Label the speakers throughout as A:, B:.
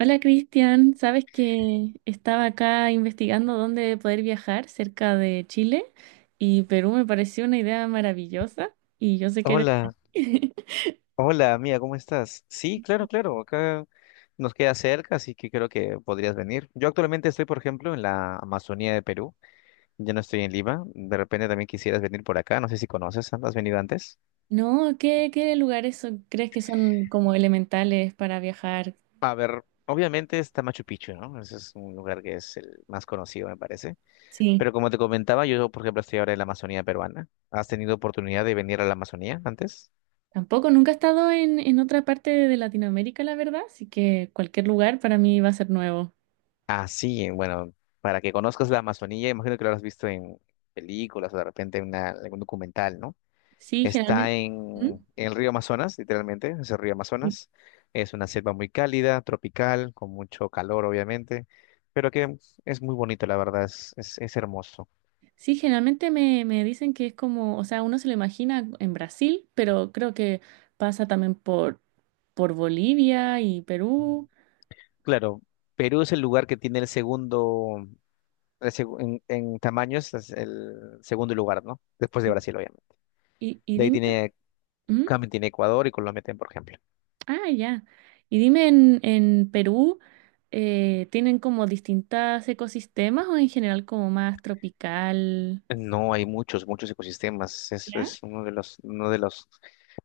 A: Hola Cristian, sabes que estaba acá investigando dónde poder viajar cerca de Chile y Perú me pareció una idea maravillosa y yo sé que eres de
B: Hola,
A: ahí.
B: hola, mía, ¿cómo estás? Sí, claro, claro, acá nos queda cerca, así que creo que podrías venir. Yo actualmente estoy, por ejemplo, en la Amazonía de Perú, ya no estoy en Lima, de repente también quisieras venir por acá, no sé si conoces, ¿has venido antes?
A: No, ¿qué lugares crees que son como elementales para viajar?
B: A ver, obviamente está Machu Picchu, ¿no? Ese es un lugar que es el más conocido, me parece.
A: Sí,
B: Pero como te comentaba, yo, por ejemplo, estoy ahora en la Amazonía peruana. ¿Has tenido oportunidad de venir a la Amazonía antes?
A: tampoco nunca he estado en otra parte de Latinoamérica, la verdad, así que cualquier lugar para mí va a ser nuevo.
B: Ah, sí, bueno, para que conozcas la Amazonía, imagino que lo habrás visto en películas o de repente en algún documental, ¿no?
A: Sí,
B: Está
A: generalmente. ¿Mm?
B: en el río Amazonas, literalmente, es el río Amazonas. Es una selva muy cálida, tropical, con mucho calor, obviamente, pero que es muy bonito, la verdad, es hermoso.
A: Sí, generalmente me dicen que es como, o sea, uno se lo imagina en Brasil, pero creo que pasa también por Bolivia y Perú.
B: Claro, Perú es el lugar que tiene el segundo, en tamaños, es el segundo lugar, ¿no? Después de Brasil, obviamente.
A: Y
B: De ahí
A: dime.
B: tiene,
A: ¿Mm?
B: también tiene Ecuador y Colombia, por ejemplo.
A: Ah, ya. Y dime, en Perú, ¿tienen como distintas ecosistemas o en general como más tropical?
B: No, hay muchos, muchos ecosistemas. Eso
A: ¿Ya?
B: es uno de los,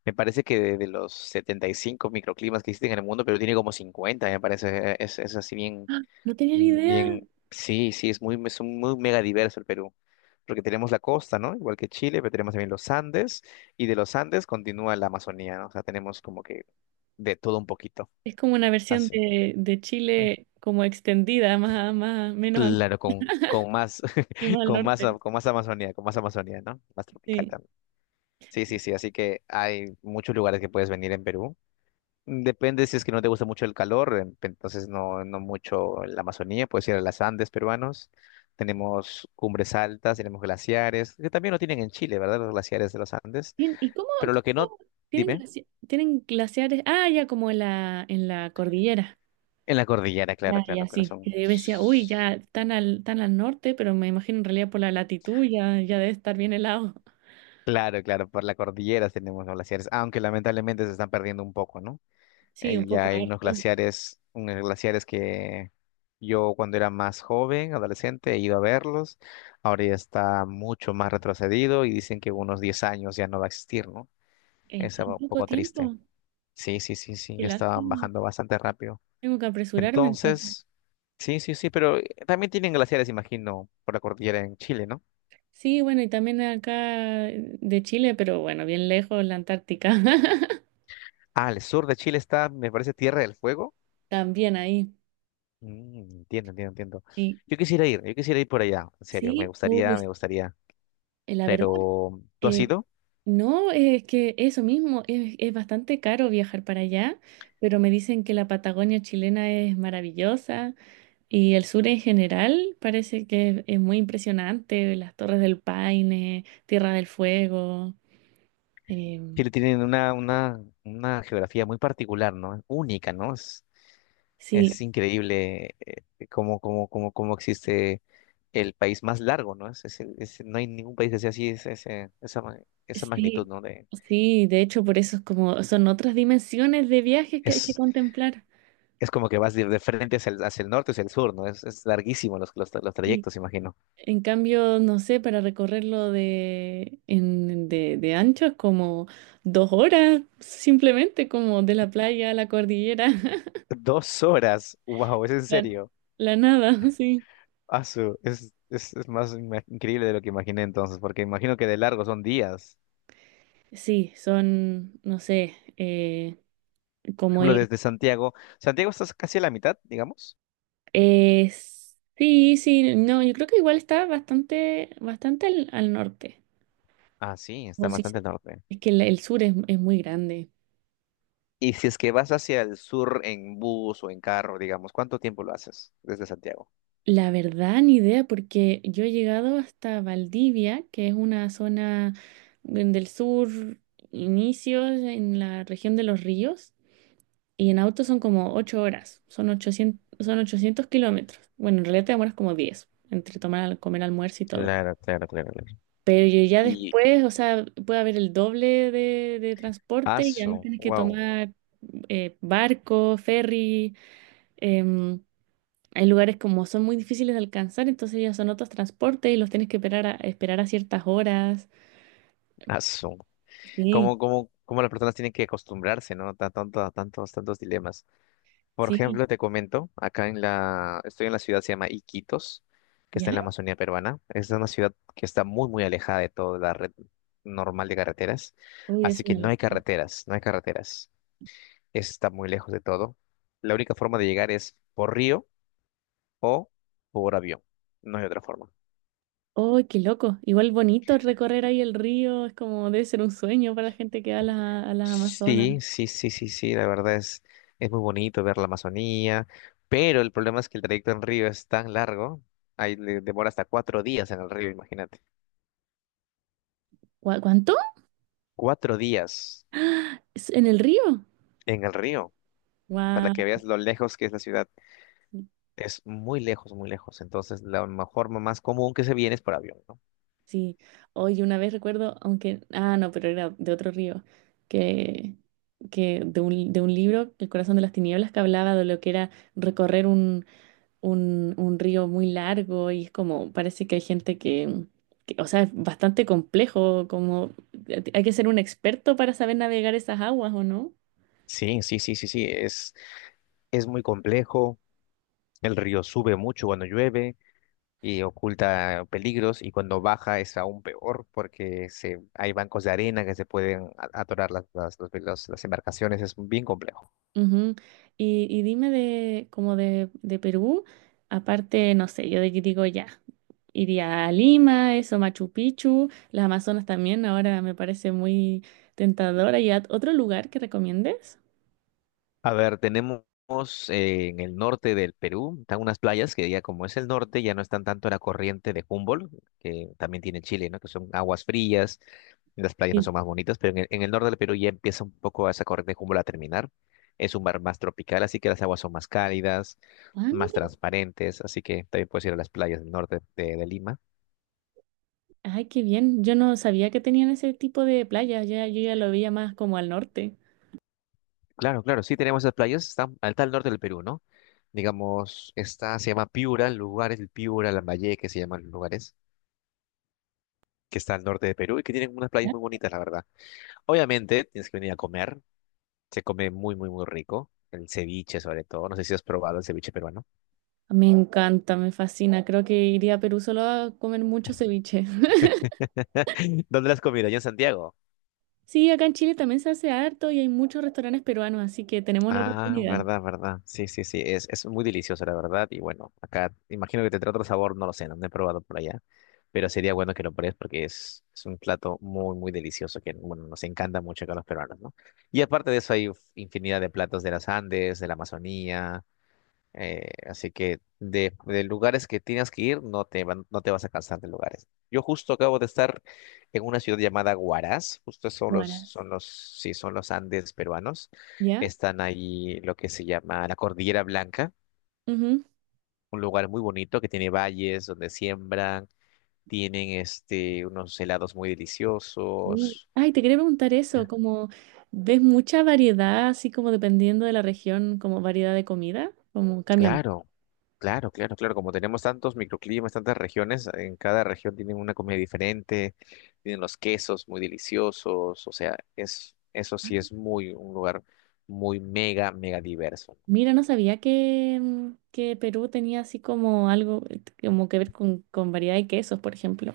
B: me parece que de los 75 microclimas que existen en el mundo, pero tiene como 50. Me parece. Es así bien,
A: No tenía ni idea.
B: bien, sí, sí, es muy mega diverso el Perú. Porque tenemos la costa, ¿no? Igual que Chile, pero tenemos también los Andes, y de los Andes continúa la Amazonía, ¿no? O sea, tenemos como que de todo un poquito.
A: Es como una versión
B: Así.
A: de
B: Mm,
A: Chile como extendida, menos angosta
B: claro, con más,
A: y más al
B: con más,
A: norte.
B: con más Amazonía, con más Amazonía, ¿no? Más tropical.
A: Sí.
B: Sí, sí, sí, así que hay muchos lugares que puedes venir en Perú. Depende si es que no te gusta mucho el calor, entonces no, no mucho la Amazonía, puedes ir a las Andes peruanos. Tenemos cumbres altas, tenemos glaciares, que también lo tienen en Chile, ¿verdad? Los glaciares de los Andes.
A: Bien, ¿y cómo,
B: Pero lo que no,
A: cómo tienen
B: dime,
A: tienen glaciares? Ah, ya, como en la cordillera.
B: en la cordillera, claro,
A: Ya,
B: claro,
A: ya,
B: pero
A: sí.
B: son.
A: Que yo decía, uy, ya tan al norte, pero me imagino en realidad por la latitud ya debe estar bien helado.
B: Claro, claro, por la cordillera tenemos los glaciares, aunque lamentablemente se están perdiendo un poco, ¿no?
A: Sí, un
B: Ya
A: poco
B: hay unos
A: harto.
B: glaciares, unos glaciares que yo cuando era más joven, adolescente, he ido a verlos. Ahora ya está mucho más retrocedido y dicen que unos 10 años ya no va a existir, ¿no?
A: En
B: Es
A: tan
B: algo un
A: poco
B: poco triste.
A: tiempo.
B: Sí, sí, sí, sí,
A: Qué
B: ya estaban
A: lástima.
B: bajando bastante rápido.
A: Tengo que apresurarme entonces.
B: Entonces, sí, sí, sí, pero también tienen glaciares, imagino, por la cordillera en Chile, ¿no?
A: Sí, bueno, y también acá, de Chile, pero bueno, bien lejos, la Antártica.
B: Ah, al sur de Chile está, me parece, Tierra del Fuego.
A: También ahí.
B: Mm, entiendo, entiendo, entiendo.
A: Sí,
B: Yo quisiera ir por allá, en serio, me
A: sí.
B: gustaría,
A: Uy,
B: me gustaría.
A: la verdad.
B: Pero tú has
A: eh,
B: ido.
A: No, es que eso mismo, es bastante caro viajar para allá, pero me dicen que la Patagonia chilena es maravillosa y el sur en general parece que es muy impresionante, las Torres del Paine, Tierra del Fuego. em,
B: Chile tiene una geografía muy particular, ¿no? Única, ¿no? Es
A: sí,
B: increíble cómo existe el país más largo, ¿no? No hay ningún país que sea así, es, ese- esa, ma- esa magnitud,
A: sí,
B: ¿no?
A: sí, de hecho por eso es como, son otras dimensiones de viajes que hay que
B: Es,
A: contemplar.
B: es como que vas de frente hacia el norte, hacia el sur, ¿no? Es larguísimo los
A: Sí.
B: trayectos, imagino.
A: En cambio, no sé, para recorrerlo de ancho es como 2 horas, simplemente como de la playa a la cordillera,
B: 2 horas, wow, es en
A: la,
B: serio.
A: la nada, sí.
B: Asu, es más increíble de lo que imaginé entonces, porque imagino que de largo son días.
A: Sí, son, no sé, como
B: Ejemplo,
A: ir.
B: desde Santiago está casi a la mitad, digamos.
A: eh, sí, sí, no, yo creo que igual está bastante, bastante al norte.
B: Ah, sí, está
A: Como si
B: bastante al
A: se-
B: norte.
A: es que el sur es muy grande.
B: Y si es que vas hacia el sur en bus o en carro, digamos, ¿cuánto tiempo lo haces desde Santiago?
A: La verdad, ni idea, porque yo he llegado hasta Valdivia, que es una zona del sur, inicios en la región de Los Ríos, y en auto son como 8 horas, son 800, son 800 kilómetros. Bueno, en realidad te demoras como 10 entre tomar, comer almuerzo y todo.
B: Claro, claro, claro, claro.
A: Pero yo ya
B: Y
A: después, o sea, puede haber el doble de transporte y además
B: aso,
A: tienes que
B: wow,
A: tomar, barco, ferry. em, Hay lugares como son muy difíciles de alcanzar, entonces ya son otros transportes y los tienes que esperar a ciertas horas.
B: aso.
A: Sí,
B: ¿Cómo las personas tienen que acostumbrarse, ¿no? Tanto, a tantos dilemas. Por
A: sí.
B: ejemplo, te comento, acá estoy en la ciudad, se llama Iquitos, que está en la
A: Ya.
B: Amazonía peruana. Es una ciudad que está muy, muy alejada de toda la red normal de carreteras,
A: Uy, es
B: así que
A: una
B: no hay
A: locura.
B: carreteras, no hay carreteras. Está muy lejos de todo. La única forma de llegar es por río o por avión. No hay otra forma.
A: Uy, qué loco. Igual bonito recorrer ahí el río, es como debe ser un sueño para la gente que va a a las Amazonas.
B: Sí, sí, sí, sí, sí, la verdad es muy bonito ver la Amazonía, pero el problema es que el trayecto en río es tan largo, ahí le demora hasta 4 días en el río, imagínate.
A: ¿Cuánto?
B: 4 días
A: ¿Es ¿En el río?
B: en el río, para
A: Wow.
B: que veas lo lejos que es la ciudad. Es muy lejos, muy lejos. Entonces, la mejor, más común que se viene es por avión, ¿no?
A: Sí. Oye, una vez recuerdo, aunque, ah, no, pero era de otro río, que, que de de un libro, El corazón de las tinieblas, que hablaba de lo que era recorrer un río muy largo y es como, parece que hay gente o sea, es bastante complejo, como, hay que ser un experto para saber navegar esas aguas, ¿o no?
B: Sí, sí, sí, sí, sí. Es muy complejo. El río sube mucho cuando llueve y oculta peligros. Y cuando baja es aún peor porque hay bancos de arena que se pueden atorar las embarcaciones. Es bien complejo.
A: Ujú. Y dime como de Perú, aparte, no sé, yo de que digo ya, iría a Lima, eso, Machu Picchu, las Amazonas también, ahora me parece muy tentadora. ¿Y a otro lugar que recomiendes?
B: A ver, tenemos en el norte del Perú, están unas playas que ya como es el norte, ya no están tanto en la corriente de Humboldt, que también tiene Chile, ¿no? Que son aguas frías, las playas no
A: Sí.
B: son más bonitas, pero en el norte del Perú ya empieza un poco esa corriente de Humboldt a terminar. Es un mar más tropical, así que las aguas son más cálidas,
A: Ah,
B: más
A: mira.
B: transparentes, así que también puedes ir a las playas del norte de Lima.
A: Ay, qué bien. Yo no sabía que tenían ese tipo de playas. Ya, yo ya lo veía más como al norte.
B: Claro, claro, sí tenemos esas playas, están al tal norte del Perú, ¿no? Digamos, está, se llama Piura, el lugar es el Piura, Lambayeque, se llaman los lugares que está al norte de Perú y que tienen unas playas
A: ¿Ya?
B: muy bonitas, la verdad. Obviamente, tienes que venir a comer. Se come muy, muy, muy rico. El ceviche, sobre todo. No sé si has probado el ceviche peruano.
A: Me encanta, me fascina. Creo que iría a Perú solo a comer mucho ceviche.
B: ¿Dónde lo has comido? Allá en Santiago.
A: Sí, acá en Chile también se hace harto y hay muchos restaurantes peruanos, así que tenemos la
B: Ah,
A: oportunidad.
B: verdad, verdad. Sí, sí, sí. Es muy delicioso, la verdad. Y bueno, acá imagino que tendrá otro sabor, no lo sé, no lo he probado por allá. Pero sería bueno que lo pruebes porque es un plato muy, muy delicioso que, bueno, nos encanta mucho acá a los peruanos, ¿no? Y aparte de eso, hay infinidad de platos de las Andes, de la Amazonía. Así que de lugares que tienes que ir, no te vas a cansar de lugares. Yo justo acabo de estar en una ciudad llamada Huaraz, justo son los,
A: Guaras.
B: son los, sí, son los Andes peruanos.
A: ¿Ya?
B: Están ahí lo que se llama la Cordillera Blanca,
A: Ujú.
B: un lugar muy bonito que tiene valles donde siembran, tienen unos helados muy deliciosos.
A: Ay, te quería preguntar eso, como ves mucha variedad, así como dependiendo de la región, como variedad de comida, como cambiamos.
B: Claro, claro, claro, claro. Como tenemos tantos microclimas, tantas regiones, en cada región tienen una comida diferente, tienen los quesos muy deliciosos, o sea, eso sí es un lugar muy mega, mega diverso.
A: Mira, no sabía que, que Perú tenía así como algo, como que ver con variedad de quesos, por ejemplo.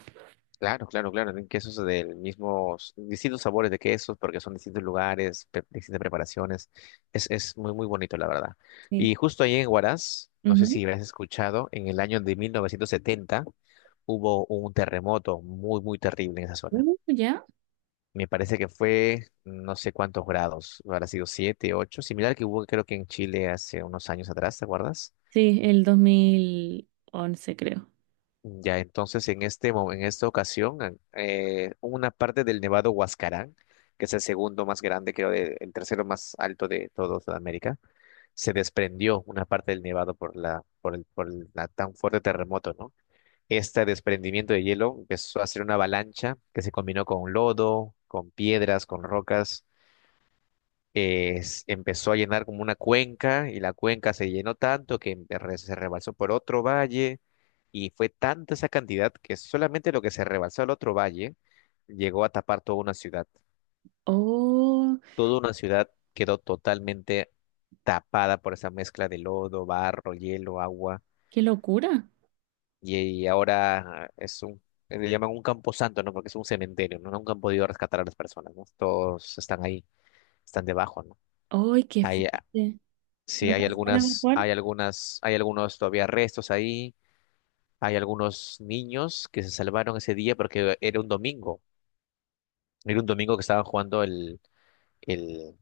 B: Claro, claro, claro. Tienen quesos del mismo, distintos sabores de quesos, porque son distintos lugares, distintas preparaciones. Es muy, muy bonito, la verdad.
A: Sí.
B: Y justo ahí en Huaraz, no sé si
A: Ujú.
B: habrás escuchado, en el año de 1970 hubo un terremoto muy, muy terrible en esa zona.
A: ¿Ya?
B: Me parece que fue no sé cuántos grados, habrá sido 7, 8, similar que hubo creo que en Chile hace unos años atrás, ¿te acuerdas?
A: Sí, el 2011, creo.
B: Ya, entonces en esta ocasión, una parte del Nevado Huascarán, que es el segundo más grande, creo, el tercero más alto de toda Sudamérica, se desprendió una parte del Nevado por la tan fuerte terremoto, ¿no? Este desprendimiento de hielo empezó a ser una avalancha que se combinó con lodo, con piedras, con rocas. Empezó a llenar como una cuenca y la cuenca se llenó tanto que se rebalsó por otro valle, y fue tanta esa cantidad que solamente lo que se rebalsó al otro valle llegó a tapar toda una ciudad.
A: Oh,
B: Toda una ciudad quedó totalmente tapada por esa mezcla de lodo, barro, hielo, agua,
A: qué locura.
B: y, y ahora es un. Le llaman un camposanto, ¿no? Porque es un cementerio, ¿no? Nunca han podido rescatar a las personas, ¿no? Todos están ahí, están debajo, ¿no?
A: ¡Ay, qué
B: Hay,
A: fuerte! ¿No
B: Sí, hay
A: alcanzaron a
B: algunas,
A: evacuar?
B: hay algunas, hay algunos todavía restos ahí, hay algunos niños que se salvaron ese día porque era un domingo que estaban jugando el,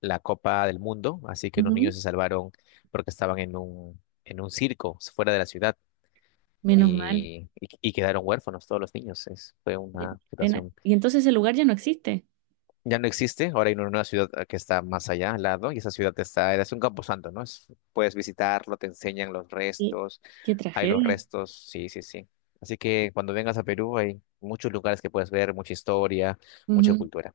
B: la Copa del Mundo, así que unos niños
A: Ujú.
B: se salvaron porque estaban en un circo fuera de la ciudad,
A: Menos mal.
B: y quedaron huérfanos todos los niños. Fue
A: Qué
B: una
A: pena.
B: situación.
A: Y entonces el lugar ya no existe.
B: Ya no existe, ahora hay una ciudad que está más allá, al lado, y esa ciudad está, es un camposanto, ¿no? Puedes visitarlo, te enseñan los
A: Qué,
B: restos,
A: qué
B: hay los
A: tragedia.
B: restos, sí, sí, sí. Así que cuando vengas a Perú hay muchos lugares que puedes ver, mucha historia, mucha
A: Ujú.
B: cultura.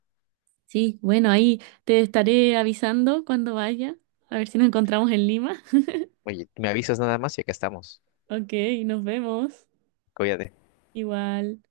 A: Sí, bueno, ahí te estaré avisando cuando vaya, a ver si nos encontramos en Lima.
B: Oye, me avisas nada más y acá estamos.
A: Ok, nos vemos.
B: Cuídate.
A: Igual.